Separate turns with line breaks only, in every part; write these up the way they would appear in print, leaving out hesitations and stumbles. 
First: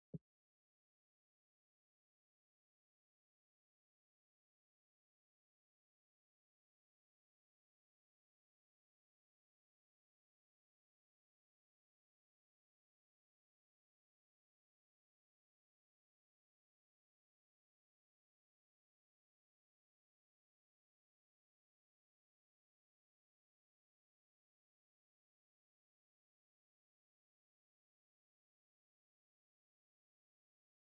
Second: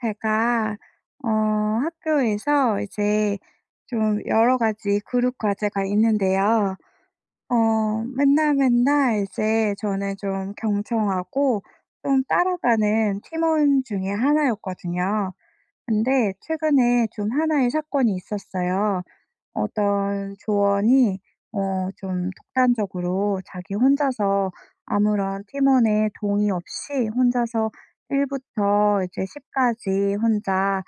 제가 어 학교에서 이제 좀 여러 가지 그룹 과제가 있는데요. 맨날 맨날 이제 저는 좀 경청하고 좀 따라가는 팀원 중에 하나였거든요. 근데 최근에 좀 하나의 사건이 있었어요. 어떤 조원이 좀 독단적으로 자기 혼자서 아무런 팀원의 동의 없이 혼자서 1 부터 이제 10 까지 혼자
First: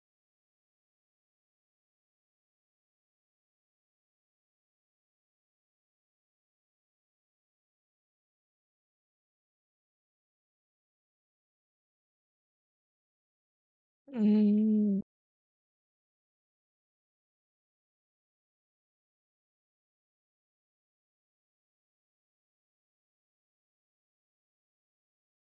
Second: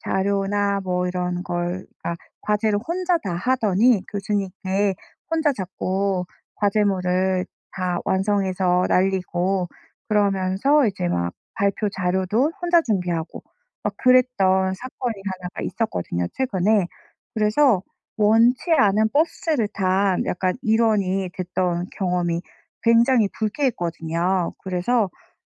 자료나 뭐 이런 걸, 그러니까 과제를 혼자 다 하더니 교수님께 혼자 자꾸 과제물을 다 완성해서 날리고, 그러면서 이제 막 발표 자료도 혼자 준비하고 막 그랬던
음.
사건이 하나가 있었거든요, 최근에. 그래서 원치 않은 버스를 탄 약간 일원이 됐던 경험이 굉장히 불쾌했거든요. 그래서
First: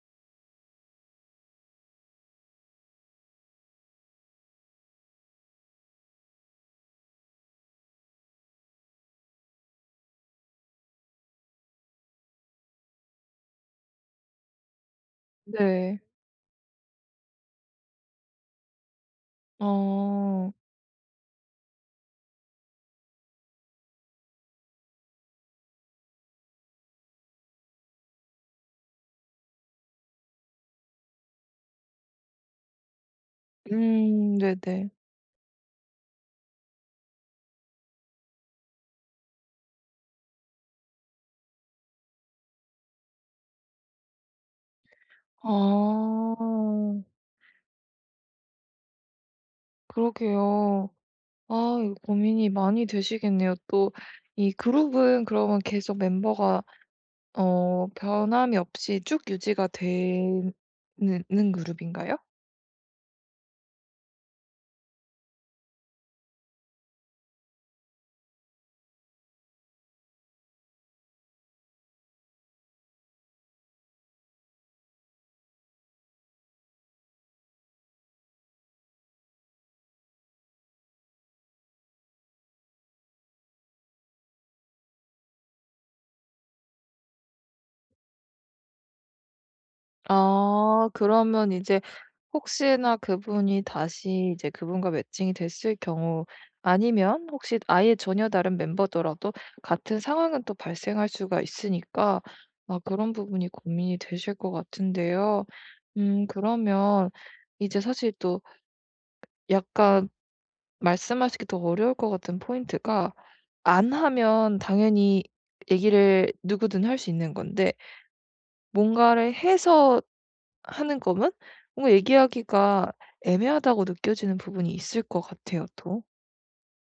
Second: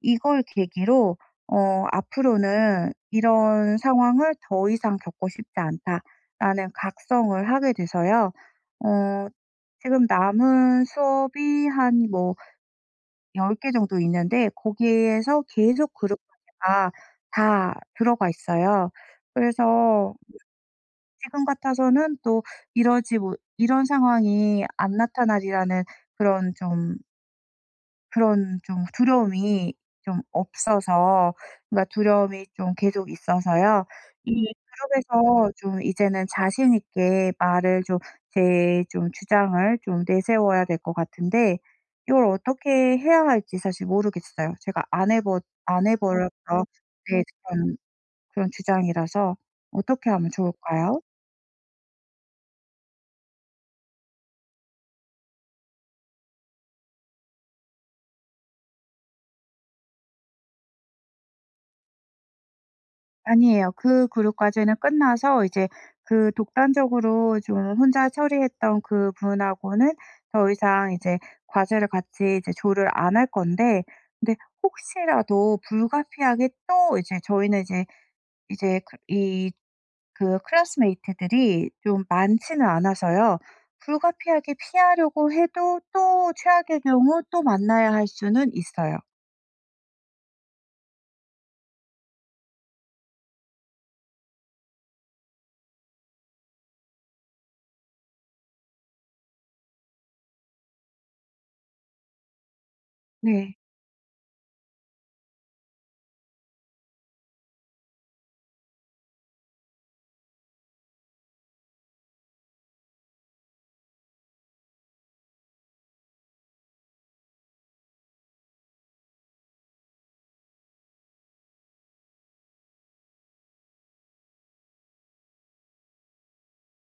이걸 계기로 '앞으로는 이런 상황을 더 이상 겪고 싶지 않다.'라는 각성을 하게 돼서요. 어 지금 남은 수업이 한뭐 10개 정도 있는데, 거기에서 계속
네.
그룹 까지가 다 들어가 있어요. 그래서
어.
지금 같아서는 또 이러지 못 이런 상황이 안 나타나리라는, 그런 좀 두려움이 좀 없어서, 그러니까 두려움이 좀 계속 있어서요. 네.
음,
이
네네.
그룹에서 좀 이제는 자신 있게 말을 좀 제 좀 주장을 좀 내세워야 될 것 같은데, 이걸 어떻게 해야 할지 사실 모르겠어요. 제가 안 해 버려서,
아.
네, 그런 주장이라서 어떻게 하면
그러게요.
좋을까요?
아, 이거 고민이 많이 되시겠네요. 또 이 그룹은 그러면 계속 멤버가 변함이 없이 쭉 유지가 되는 는 그룹인가요?
아니에요. 그 그룹 과제는 끝나서 이제 그 독단적으로 좀 혼자 처리했던 그분하고는 더 이상 이제 과제를 같이 이제 조를 안 할 건데, 근데 혹시라도 불가피하게 또 이제 저희는 이제 그 이 그 클래스메이트들이 좀 많지는 않아서요. 불가피하게 피하려고 해도 또 최악의 경우 또 만나야 할 수는 있어요.
아, 그러면 이제 혹시나 그분이 다시 이제 그분과 매칭이 됐을 경우, 아니면 혹시 아예 전혀 다른 멤버더라도 같은 상황은 또 발생할 수가 있으니까, 아, 그런 부분이
네.
고민이 되실 것 같은데요. 음, 그러면 이제 사실 또 약간 말씀하시기 더 어려울 것 같은 포인트가, 안 하면 당연히 얘기를 누구든 할 수 있는 건데, 뭔가를 해서 하는 거면 뭔가 얘기하기가 애매하다고 느껴지는 부분이 있을 것 같아요 또.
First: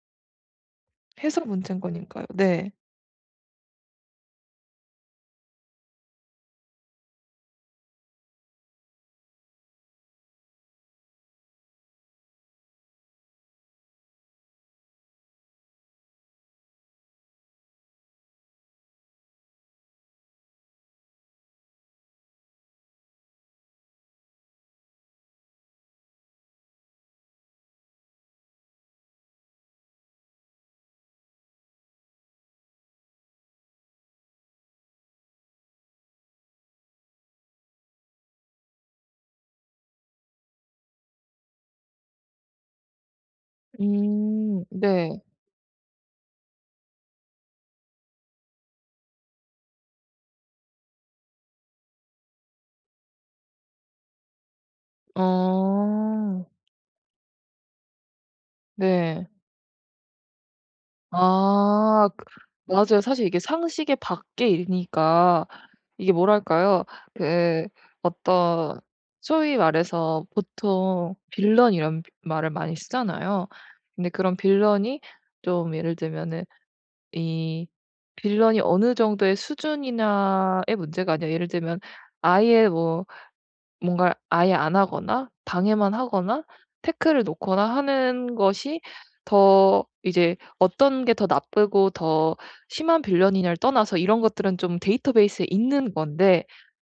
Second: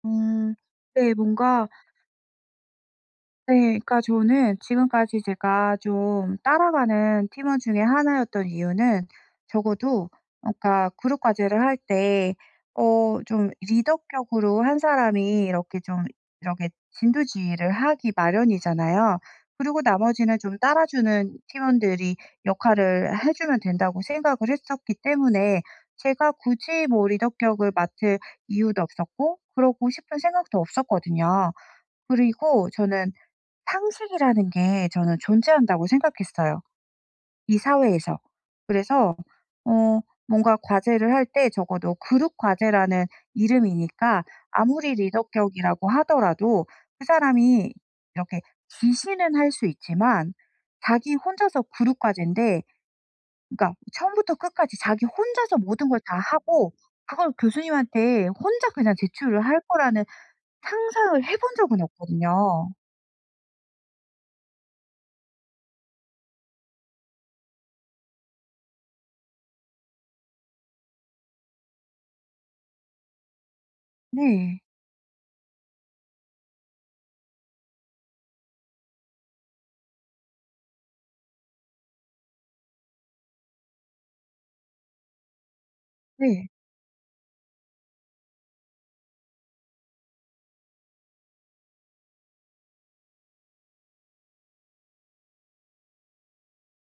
음. 네.
해서
뭔가.
문제인 거니까요. 네.
네. 그러니까 저는 지금까지 제가 좀 따라가는 팀원 중에 하나였던 이유는, 적어도 그러니까 그룹 과제를 할 때 좀 리더격으로 한 사람이 이렇게 진두지휘를 하기 마련이잖아요. 그리고 나머지는 좀 따라주는 팀원들이 역할을 해 주면 된다고 생각을 했었기 때문에, 제가 굳이 뭐 리더격을 맡을 이유도 없었고 그러고 싶은 생각도 없었거든요. 그리고 저는 상식이라는 게 저는 존재한다고 생각했어요, 이 사회에서. 그래서 어 뭔가 과제를 할 때 적어도 그룹 과제라는 이름이니까,
음,
아무리
네.
리더격이라고 하더라도 그 사람이 이렇게 지시는 할 수 있지만, 자기 혼자서 그룹 과제인데 그러니까 처음부터 끝까지 자기
어,
혼자서 모든 걸 다 하고 그걸 교수님한테 혼자 그냥
네.
제출을 할 거라는 상상을 해본 적은
아, 그
없거든요.
맞아요. 사실 이게 상식의 밖의 일이니까, 이게 뭐랄까요? 그 어떤, 소위 말해서 보통 빌런 이런 말을 많이 쓰잖아요. 근데 그런
네.
빌런이, 좀 예를 들면은 이 빌런이 어느 정도의 수준이냐의 문제가 아니라, 예를 들면 아예 뭐 뭔가를 아예 안 하거나 방해만 하거나
네.
태클을 놓거나 하는 것이 더 이제 어떤 게 더 나쁘고 더 심한 빌런이냐를 떠나서, 이런 것들은 좀 데이터베이스에 있는 건데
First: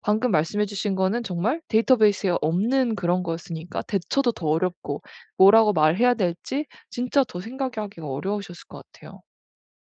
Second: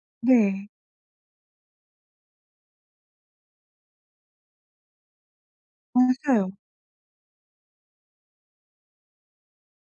방금 말씀해
네.
주신 거는 정말 데이터베이스에 없는 그런 거였으니까 대처도 더 어렵고 뭐라고 말해야
맞아요.
될지 진짜 더 생각하기가 어려우셨을 것 같아요.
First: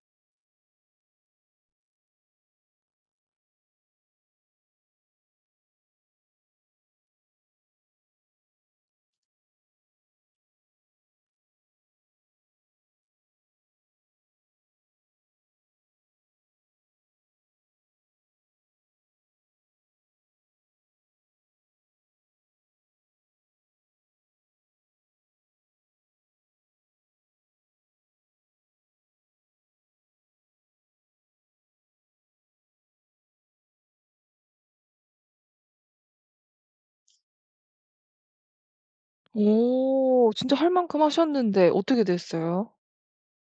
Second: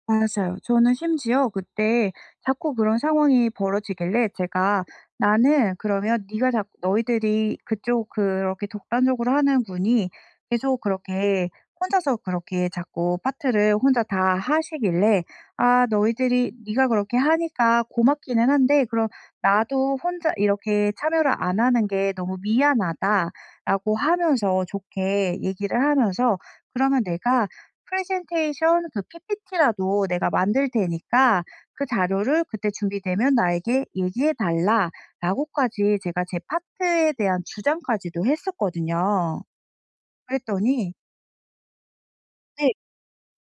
맞아요. 저는 심지어 그때 자꾸 그런 상황이 벌어지길래 제가 '나는 그러면 네가 자꾸 너희들이 그쪽 그렇게 독단적으로 하는 분이 계속 그렇게 혼자서 그렇게 자꾸 파트를 혼자 다 하시길래, 아 너희들이 네가 그렇게 하니까 고맙기는 한데, 그럼 나도 혼자 이렇게 참여를 안 하는 게 너무 미안하다.'라고 하면서, 좋게 얘기를 하면서 "그러면 내가 프레젠테이션 그 PPT라도 내가 만들 테니까, 그 자료를 그때 준비되면 나에게 얘기해 달라."라고까지 제가 제 파트에 대한 주장까지도 했었거든요.
오. 진짜 할
그랬더니,
만큼 하셨는데 어떻게
네,
됐어요?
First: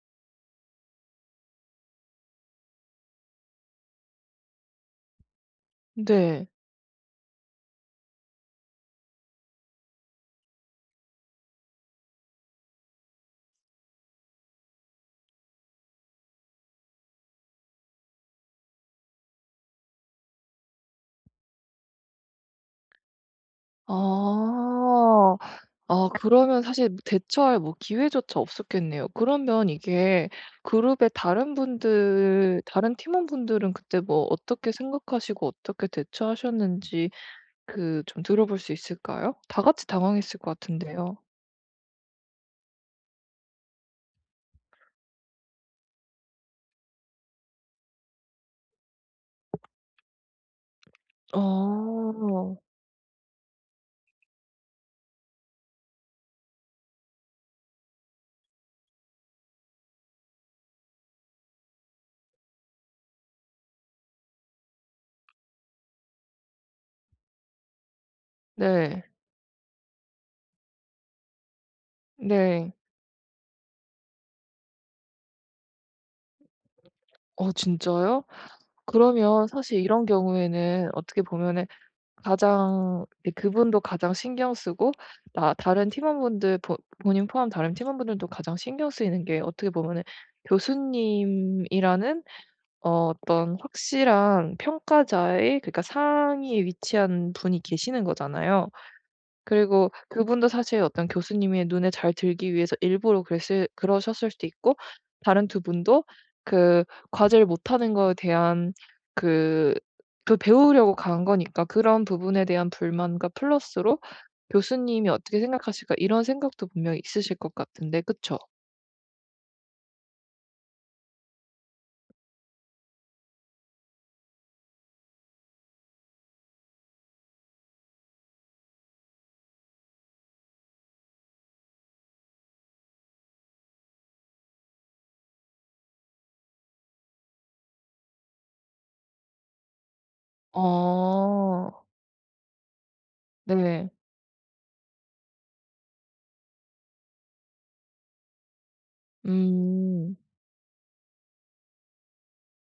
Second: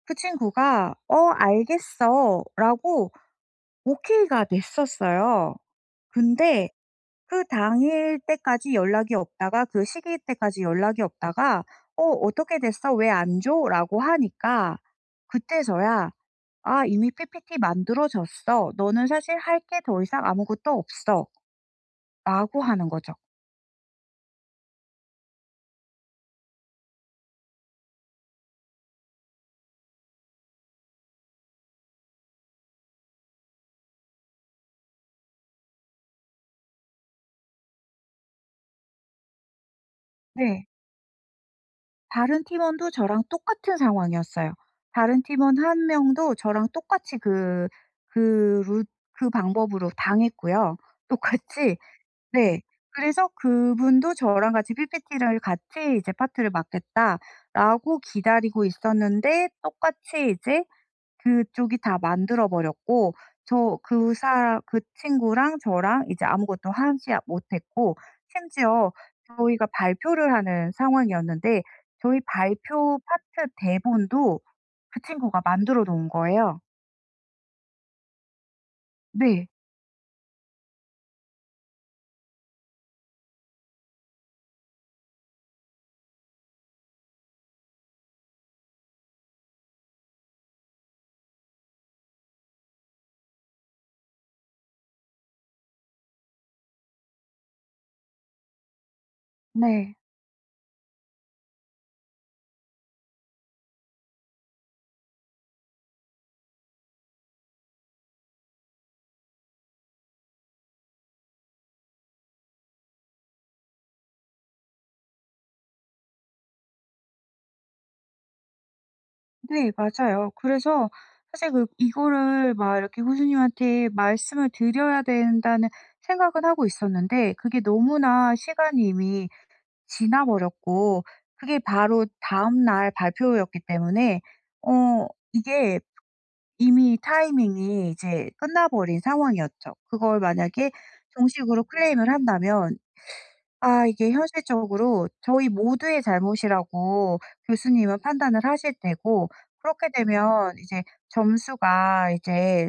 그 친구가 "어 알겠어."라고 오케이가 됐었어요.
네.
근데 그 당일 때까지 연락이 없다가, 그 시기 때까지 연락이 없다가 "어 어떻게 됐어? 왜 안 줘?" 라고 하니까, 그때서야 "아 이미 PPT 만들어졌어. 너는 사실 할게 더 이상 아무것도 없어."라고 하는 거죠.
아. 아, 그러면 사실 대처할 뭐 기회조차 없었겠네요. 그러면 이게 그룹의 다른 분들, 다른 팀원분들은 그때 뭐 어떻게 생각하시고 어떻게 대처하셨는지 그 좀 들어볼 수 있을까요? 다 같이 당황했을 것
네.
같은데요.
다른 팀원도 저랑 똑같은 상황이었어요. 다른 팀원 1명도 저랑 똑같이 그 그 루 그 방법으로 당했고요. 똑같이.
어.
네. 그래서 그분도 저랑 같이 PPT를 같이 이제 파트를 맡겠다라고 기다리고 있었는데, 똑같이 이제 그쪽이 다 만들어 버렸고, 저 그사 그 친구랑 저랑 이제 아무것도 하지 못했고, 심지어
네.
저희가 발표를 하는 상황이었는데 저희
네.
발표 파트 대본도 그 친구가 만들어 놓은 거예요.
어, 진짜요?
네.
그러면 사실 이런 경우에는 어떻게 보면은 가장 이제 그분도 가장 신경 쓰고 나 다른 팀원분들 보 본인 포함 다른 팀원분들도 가장 신경 쓰이는 게 어떻게 보면은 교수님이라는 어떤 확실한 평가자의, 그러니까 상위에 위치한 분이 계시는 거잖아요. 그리고
네.
그분도 사실 어떤 교수님의 눈에 잘 들기 위해서 일부러 그랬을 그러셨을 수도 있고 다른 두 분도 그 과제를 못하는 거에 대한 그 그 배우려고 간 거니까 그런 부분에 대한 불만과 플러스로 '교수님이 어떻게 생각하실까?' 이런 생각도 분명히 있으실 것 같은데 그쵸?
네, 맞아요. 그래서 사실 그 이거를 막 이렇게 교수님한테 말씀을 드려야 된다는 생각은 하고 있었는데, 그게 너무나 시간이 이미 지나 버렸고, 그게 바로 다음 날 발표였기 때문에 어 이게 이미 타이밍이 이제 끝나 버린 상황이었죠. 그걸 만약에 정식으로
어.
클레임을 한다면, 아
네.
이게 현실적으로 저희 모두의 잘못이라고 교수님은 판단을 하실 테고, 그렇게
음.
되면 이제 점수가 이제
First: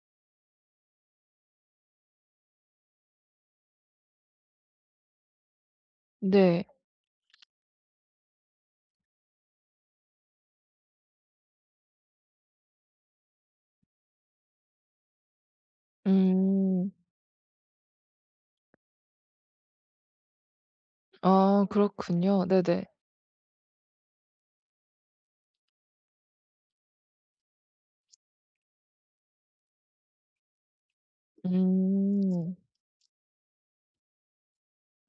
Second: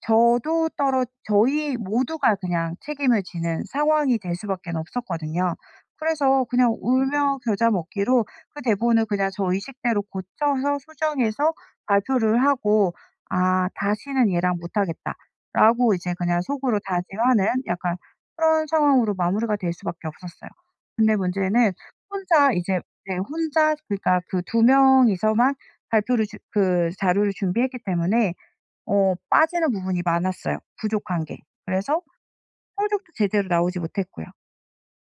저도 떨어 저희 모두가 그냥 책임을 지는 상황이 될 수밖에 없었거든요. 그래서
네.
그냥 울며 겨자 먹기로 그 대본을 그냥 저 의식대로 고쳐서 수정해서 발표를 하고, '아 다시는 얘랑 못하겠다.'라고 이제 그냥 속으로
음.
다짐하는, 약간 그런 상황으로 마무리가 될 수밖에 없었어요. 근데
아,
문제는
그렇군요.
혼자 이제,
네네.
네, 혼자, 그러니까 그 2명이서만 발표를 주 그 자료를 준비했기 때문에 빠지는 부분이 많았어요, 부족한 게. 그래서
음.
성적도 제대로 나오지 못했고요.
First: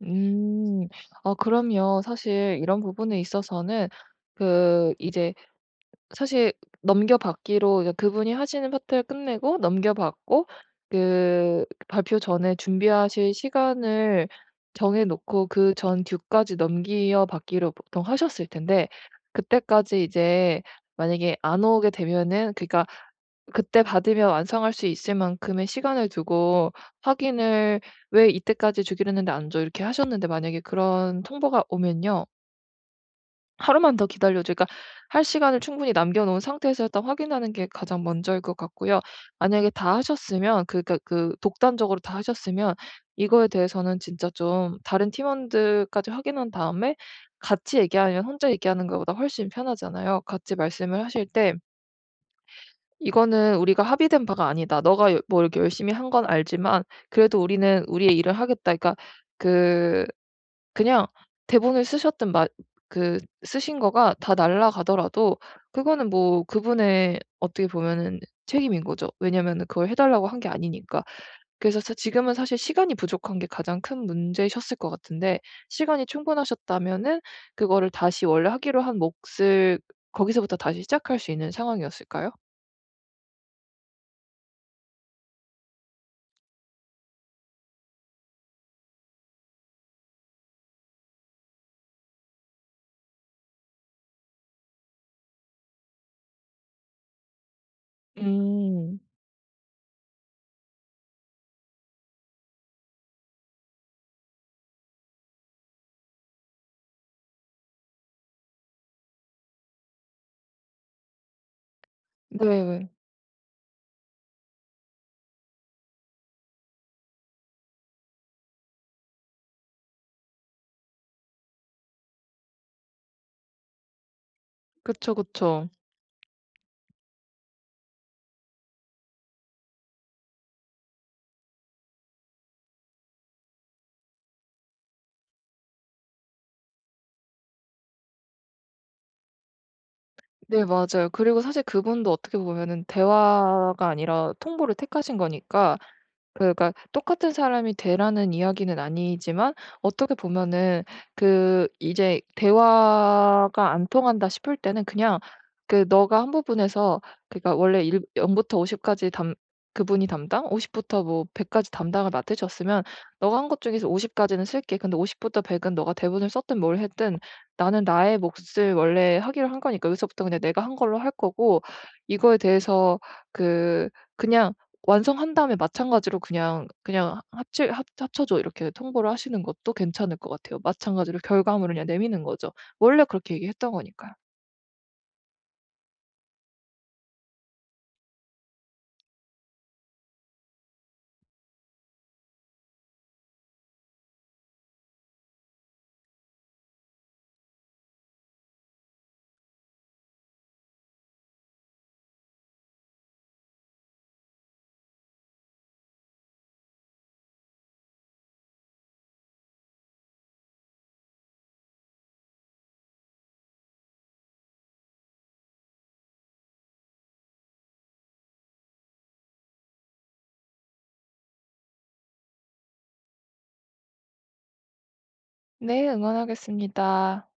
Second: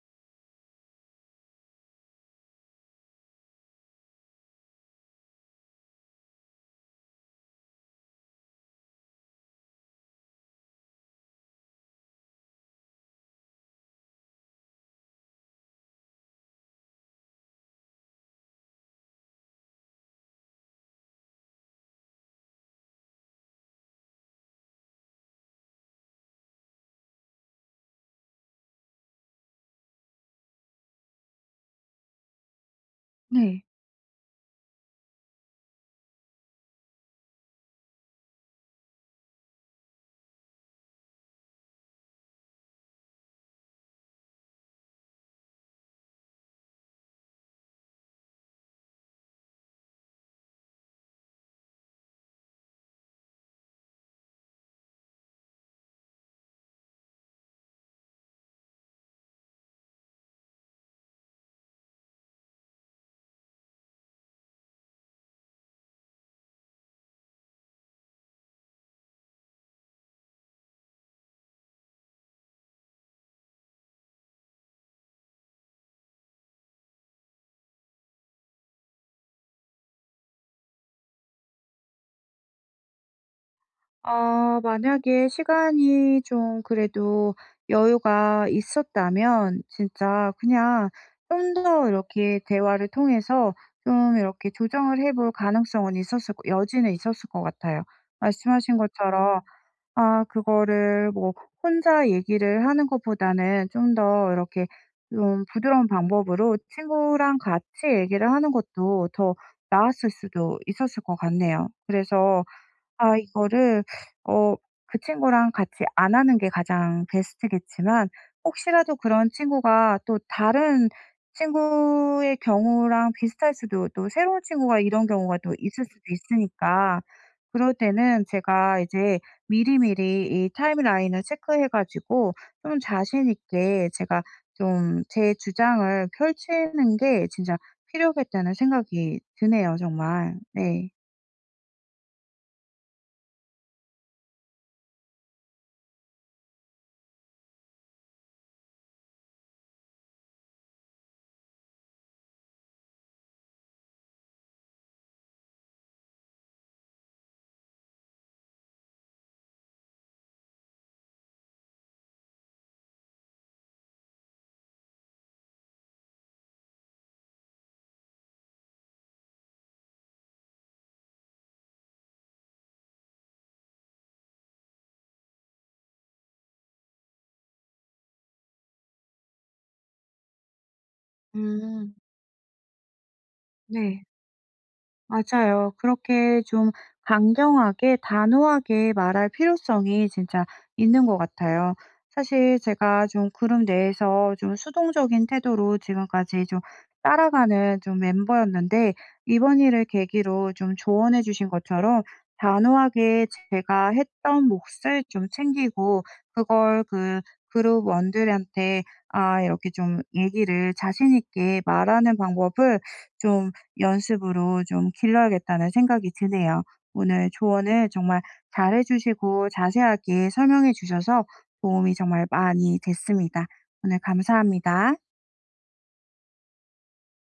음. 아, 그럼요. 사실 이런 부분에 있어서는, 그 이제 사실 넘겨받기로, 이제 그분이 하시는 파트를 끝내고 넘겨받고 그 발표 전에 준비하실 시간을 정해 놓고 그 전 뒤까지 넘겨받기로 보통 하셨을 텐데 그때까지 이제 만약에 안 오게 되면은, 그러니까 그때 받으면 완성할 수 있을 만큼의 시간을 두고 확인을, '왜 이때까지 주기로 했는데 안 줘?' 이렇게 하셨는데 만약에 그런 통보가 오면요.
네.
하루만 더 기다려 줘, 그러니까 할 시간을 충분히 남겨 놓은 상태에서 일단 확인하는 게 가장 먼저일 것 같고요. 만약에 다 하셨으면 그러니까 그 독단적으로 다 하셨으면 이거에 대해서는 진짜 좀 다른 팀원들까지 확인한 다음에 같이 얘기하면 혼자 얘기하는 것보다 훨씬 편하잖아요. 같이 말씀을 하실 때 이거는 우리가 합의된 바가 아니다. 너가 여 뭐 이렇게 열심히 한 건 알지만 그래도 우리는 우리의 일을 하겠다. 그러니까 그 그냥 대본을 쓰셨든 그 쓰신 거가 다 날라가더라도 그거는 뭐 그분의 어떻게 보면은 책임인 거죠. 왜냐면은 그걸 해 달라고 한 게 아니니까. 그래서 사 지금은 사실 시간이 부족한 게 가장 큰 문제셨을 것 같은데 시간이 충분하셨다면은 그거를 다시 원래 하기로 한 몫을 거기서부터 다시 시작할 수 있는 상황이었을까요?
아 만약에 시간이 좀 그래도 여유가 있었다면, 진짜 그냥 좀 더 이렇게 대화를 통해서 좀 이렇게 조정을 해볼 가능성은 있었을 거 여지는 있었을 것 같아요. 말씀하신
음.
것처럼 아 그거를 뭐 혼자 얘기를 하는 것보다는 좀 더 이렇게 좀 부드러운 방법으로 친구랑 같이 얘기를 하는 것도 더 나았을 수도 있었을 것 같네요. 그래서
네.
아 이거를 어 그 친구랑 같이 안 하는 게 가장 베스트겠지만, 혹시라도 그런 친구가 또 다른 친구의 경우랑 비슷할 수도, 또 새로운 친구가 이런
그쵸,
경우가 또
그쵸.
있을 수도 있으니까, 그럴 때는 제가 이제 미리미리 이 타임라인을 체크해 가지고 좀 자신 있게 제가 좀 제 주장을 펼치는 게 진짜 필요하겠다는 생각이 드네요, 정말.
네,
네.
맞아요. 그리고 사실 그분도 어떻게 보면은 대화가 아니라 통보를 택하신 거니까, 그러니까 똑같은 사람이 되라는 이야기는 아니지만, 어떻게 보면은 그 이제 대화가 안 통한다 싶을 때는 그냥, 그 너가 한 부분에서 그러니까 원래 일 0 부터 50 까지 담 그분이 담당 50 부터 뭐 100 까지 담당을 맡으셨으면 "너가 한 것 중에서 50 까지는 쓸게. 근데 50 부터 100은 너가 대본을 썼든 뭘 했든 나는 나의 몫을 원래 하기로 한 거니까 여기서부터 그냥 내가 한 걸로 할 거고 이거에 대해서 그 그냥 완성한 다음에 마찬가지로 그냥 "합치 합 합쳐 줘.' 이렇게 통보를 하시는 것도 괜찮을 것 같아요. 마찬가지로 결과물을 그냥
음.
내미는 거죠. 원래 그렇게 얘기했던
네.
거니까요.
맞아요. 그렇게 좀 강경하게 단호하게 말할 필요성이 진짜 있는 것 같아요. 사실 제가 좀 그룹 내에서 좀 수동적인 태도로 지금까지 좀 따라가는 좀 멤버였는데, 이번 일을 계기로 좀 조언해 주신 것처럼 단호하게 제가 했던 몫을 좀 챙기고, 그걸 그 그룹 원들한테 아 이렇게 좀 얘기를 자신 있게 말하는 방법을 좀 연습으로 좀 길러야겠다는 생각이 드네요. 오늘 조언을 정말 잘해 주시고 자세하게 설명해 주셔서 도움이 정말 많이 됐습니다. 오늘 감사합니다.
네, 응원하겠습니다.